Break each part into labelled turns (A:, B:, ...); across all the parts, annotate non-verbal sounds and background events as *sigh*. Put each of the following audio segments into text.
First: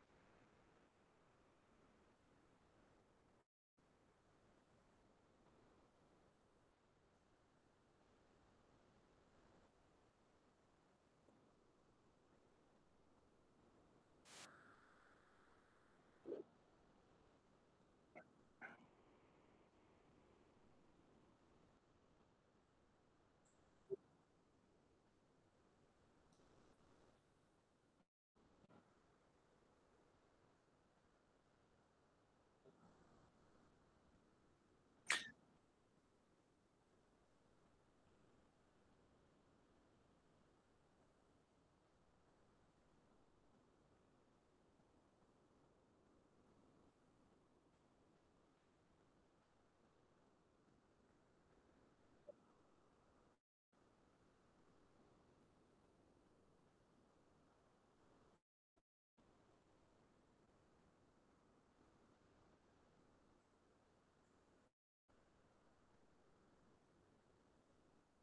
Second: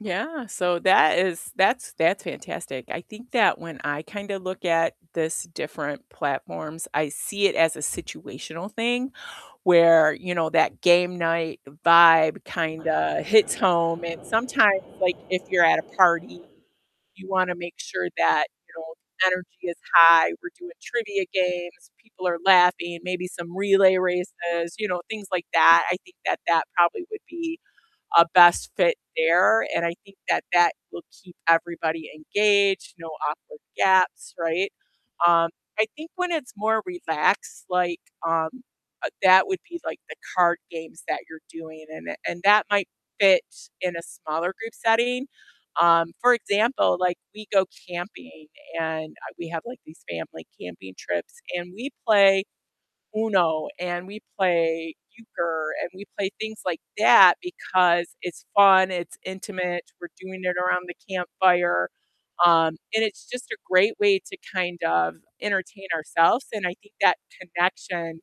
A: Yeah, so that is that's that's fantastic. I think that when I kinda look at this different platforms, I see it as a situational thing where, you know, that game night vibe kinda hits home. And sometimes, like, if you're at a party, you wanna make sure that, you know, the energy is high, we're doing trivia games, people are laughing, maybe some relay races, you know, things like that. I think that that probably would be a best fit there, and I think that that will keep everybody engaged, no awkward gaps, right? Um, I think when it's more relaxed, like, um, uh, that would be, like, the card games that you're doing, and and and that might fit in a smaller group setting. Um, for example, like, we go camping and, uh, we have, like, these family camping trips, and we play Uno and we play Euchre and we play things like that because it's fun, it's intimate, we're doing it around the campfire, um, and it's just a great way to kind of entertain ourselves and I think that connection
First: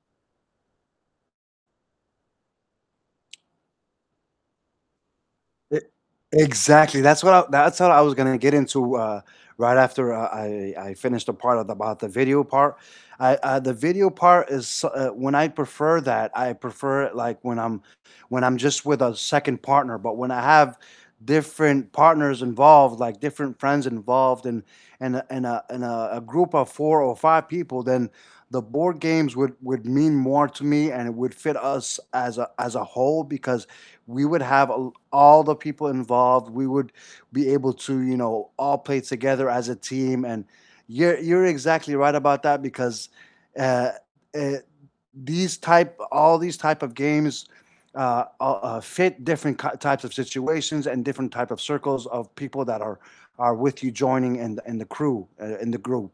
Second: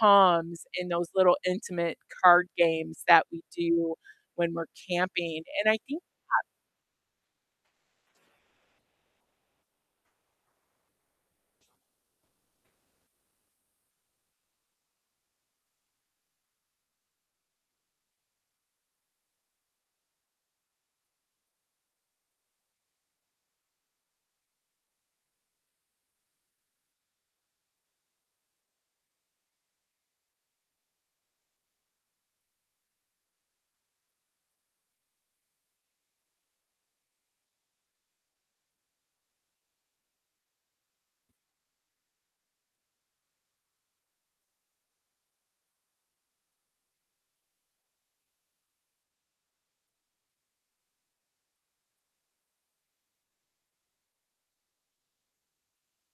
A: comes in those little intimate card games that we do when we're camping, and I
B: E
A: think *unintelligible*
B: exactly. That's what I that's what I was gonna get into, uh, right after I I I finished the part of about the video part. I uh, the video part is s uh, when I prefer that, I prefer it, like, when I'm when I'm just with a second partner, but when I have different partners involved, like different friends involved and and a and a and a a group of 4 or 5 people, then the board games would would mean more to me, and it would fit us as a as a whole because we would have a l all the people involved. We would be able to, you know, all play together as a team, and, you're you're exactly right about that because, uh uh, these type all these type of games, uh uh uh, fit different ki types of situations and different type of circles of people that are are with you joining and and the crew, uh, and the group.